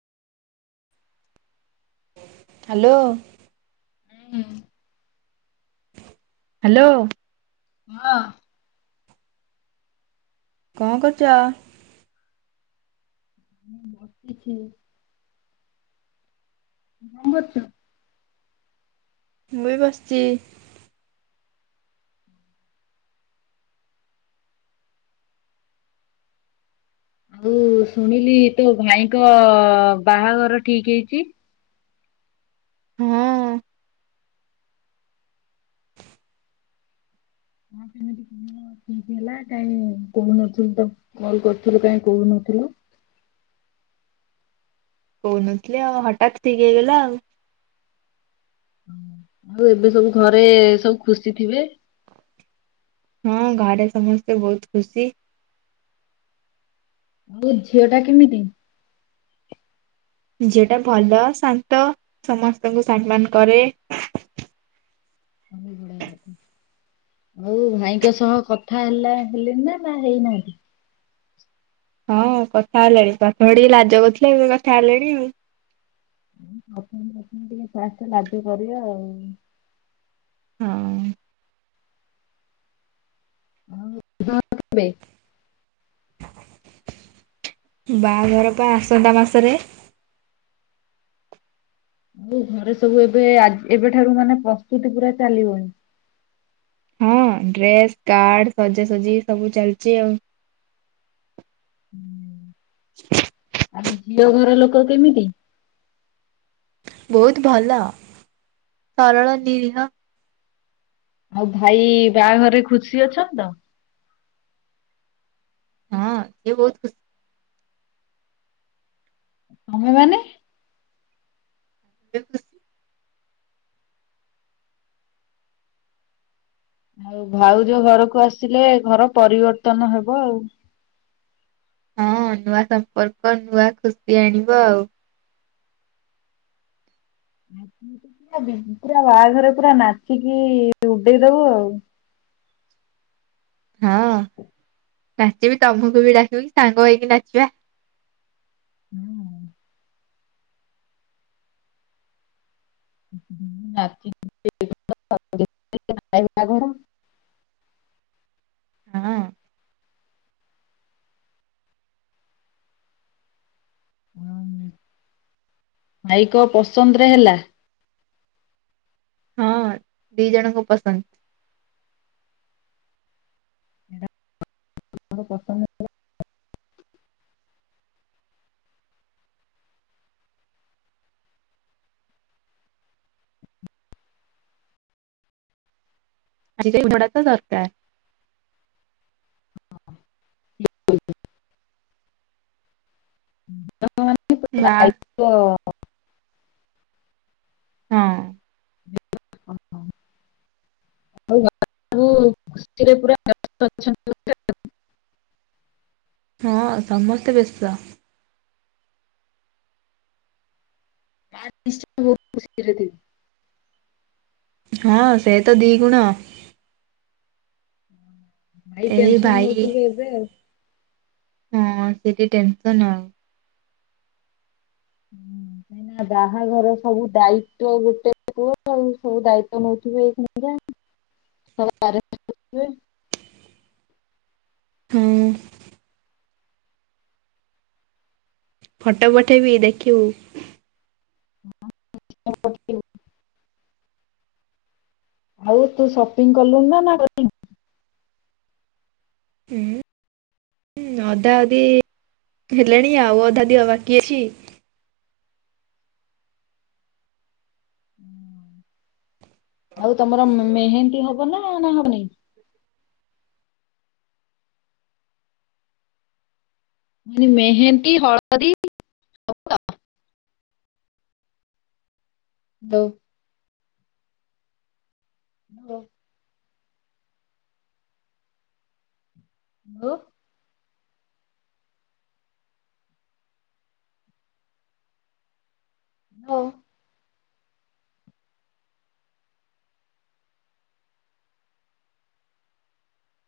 Hello ହୁଁ। Hello ହଁ କଣ କରୁଛ? ଭାବୁଛି କଣ କରଛ? ମୁ ବସିଛି। ମୁଁ ଶୁଣିଲି ତୋ ଭାଇଙ୍କ ବାହାଘର ଠିକ ହେଇଛି। ହଁ। ହଁ କେମିତି କଣ କେମିତି ହେଲା କାଇଁ କହୁନଥିଲୁ ତ କଲ କରୁଥିଲୁ କାଇଁ କହୁନଥିଲୁ? କହୁନଥିଲୀ ଅଉ ହଠାତ୍ ଠିକ ହେଇଗଲା ଆଉ। ଆଉ ଏବେ ସବୁ ଘରେ ସବୁ ଖୁସି ଥିବେ? ହଁ ଘରେ ସମସ୍ତେ ବହୁତ ଖୁସି। ଆଉ ଝିଅ ଟା କେମିତି? ଝିଅ ଟା ଭଲ ଶାନ୍ତ ସମସ୍ତଙ୍କୁ ସମ୍ମାନ କରେ। ହଉ ଭାଇଙ୍କ ସହ କଥା ହେଲା ହେଲେଣିି ନା ହେଇନାହାହ୍ନି। ହଁ କଥା ହେଲେ ପ୍ରଥମେ ଟିକେ ଲାଜ କରୁଥିଲେ ଏବେ କଥା ହେଲେଣି ଆଉ। ପ୍ରାଥମେ ପ୍ରାଥମେ ଫାଷ୍ଟ ଟିକେ ଲଜ କରିବା ଅଉ। ହଁ [unintelligible] [unintelligible] ବାହାଘର ପା ଆସନ୍ତା ମାସରେ। ଆଉ ଘରେ ସବୁ ଏବେ ଏବେଠାରୁ ମାନେ ପ୍ରସ୍ତୁତି ପୁରା ଚାଲିବ। ହଁ ଡ୍ରେସ କାର୍ଡ ସଜାସଜି ସବୁ ଚାଲିଛି ଆଉ। [unintelligible] ଅଉ ଝିଅ ଘର ଲୋକ କେମିତି। ବହୁତ ଭଲ ସରଳ ନିରିହ। ଆଉ ଭାଇ ବାହାଘରେ ଖୁସି ଅଛନ୍ ତ? ହଁ ଏ ବହୁତ ତମେମାନେ? [unintelligible] ଆଉ ଭାଉଯ ଘରକୁ ଆସିଲେ ଘର ପରିବର୍ତନ ହବ ଆଉ ହଁ ନୂଆ ସମ୍ପର୍କ ନୂଆ ଖୁସି ଆଣିବ ଆଉ। ପୁରା ବାହାଘର ପୁରା ନାଚିକି ଉଡେଇ ଦବୁ ଆଉ? ହଁ ନାଚିବି ତମକୁ ବି ଡାକିବି ସାଙ୍ଗ ହେକି ନାଚିବା। [unintelligible] [unintelligible] ହଁ [unintelligible] ଭାଇକ ପସନ୍ଦ ରେ ହେଲା? ହଁ ଦି ଜଣଙ୍କୁ ପସନ୍ଦ। [unintelligible] [unintelligible] ଦରକାର [unintelligible] [unintelligible] ବା [unintelligible] ହଁ। [unintelligible] ହଁ ସମସ୍ତେ ବ୍ୟସ୍ତ। [unintelligible] ହଁ ସେ ତ ଦିଗୁଣ ଭାଇ ଟେନସନ ଭାଇ ନଉଥିବେ ଏବେ ଆଉ ହଁ ସେଠି ଟେନସନ ଆଉ କାହିଁ ବାହାଘର ସବୁ ଦାୟିତଵ ଗୋଟେ କୁହ ସବୁ ଦାୟିତଵ ନଉଥିବେ ଏକା ହଁ। ଫଟୋ ପଠେଇବି ଦେଖିବୁ [unintelligible] ଆଉ ତୁ ସପିଂ କଲୁ ନା ନା କରିନୁ? ହଁ ଅଧା ଅଧି ହେଲାଣି ଆଉ ଅଧା ଦିଅ ବାକି ଅଛି। ଆଉ ତମର ମେହେନ୍ଦୀ ହବ? ହବ ନା ମାନ ମେହେନ୍ତି ହଳଦି [unintelligible] ହଁ। ହାଲୋ। ହଁ।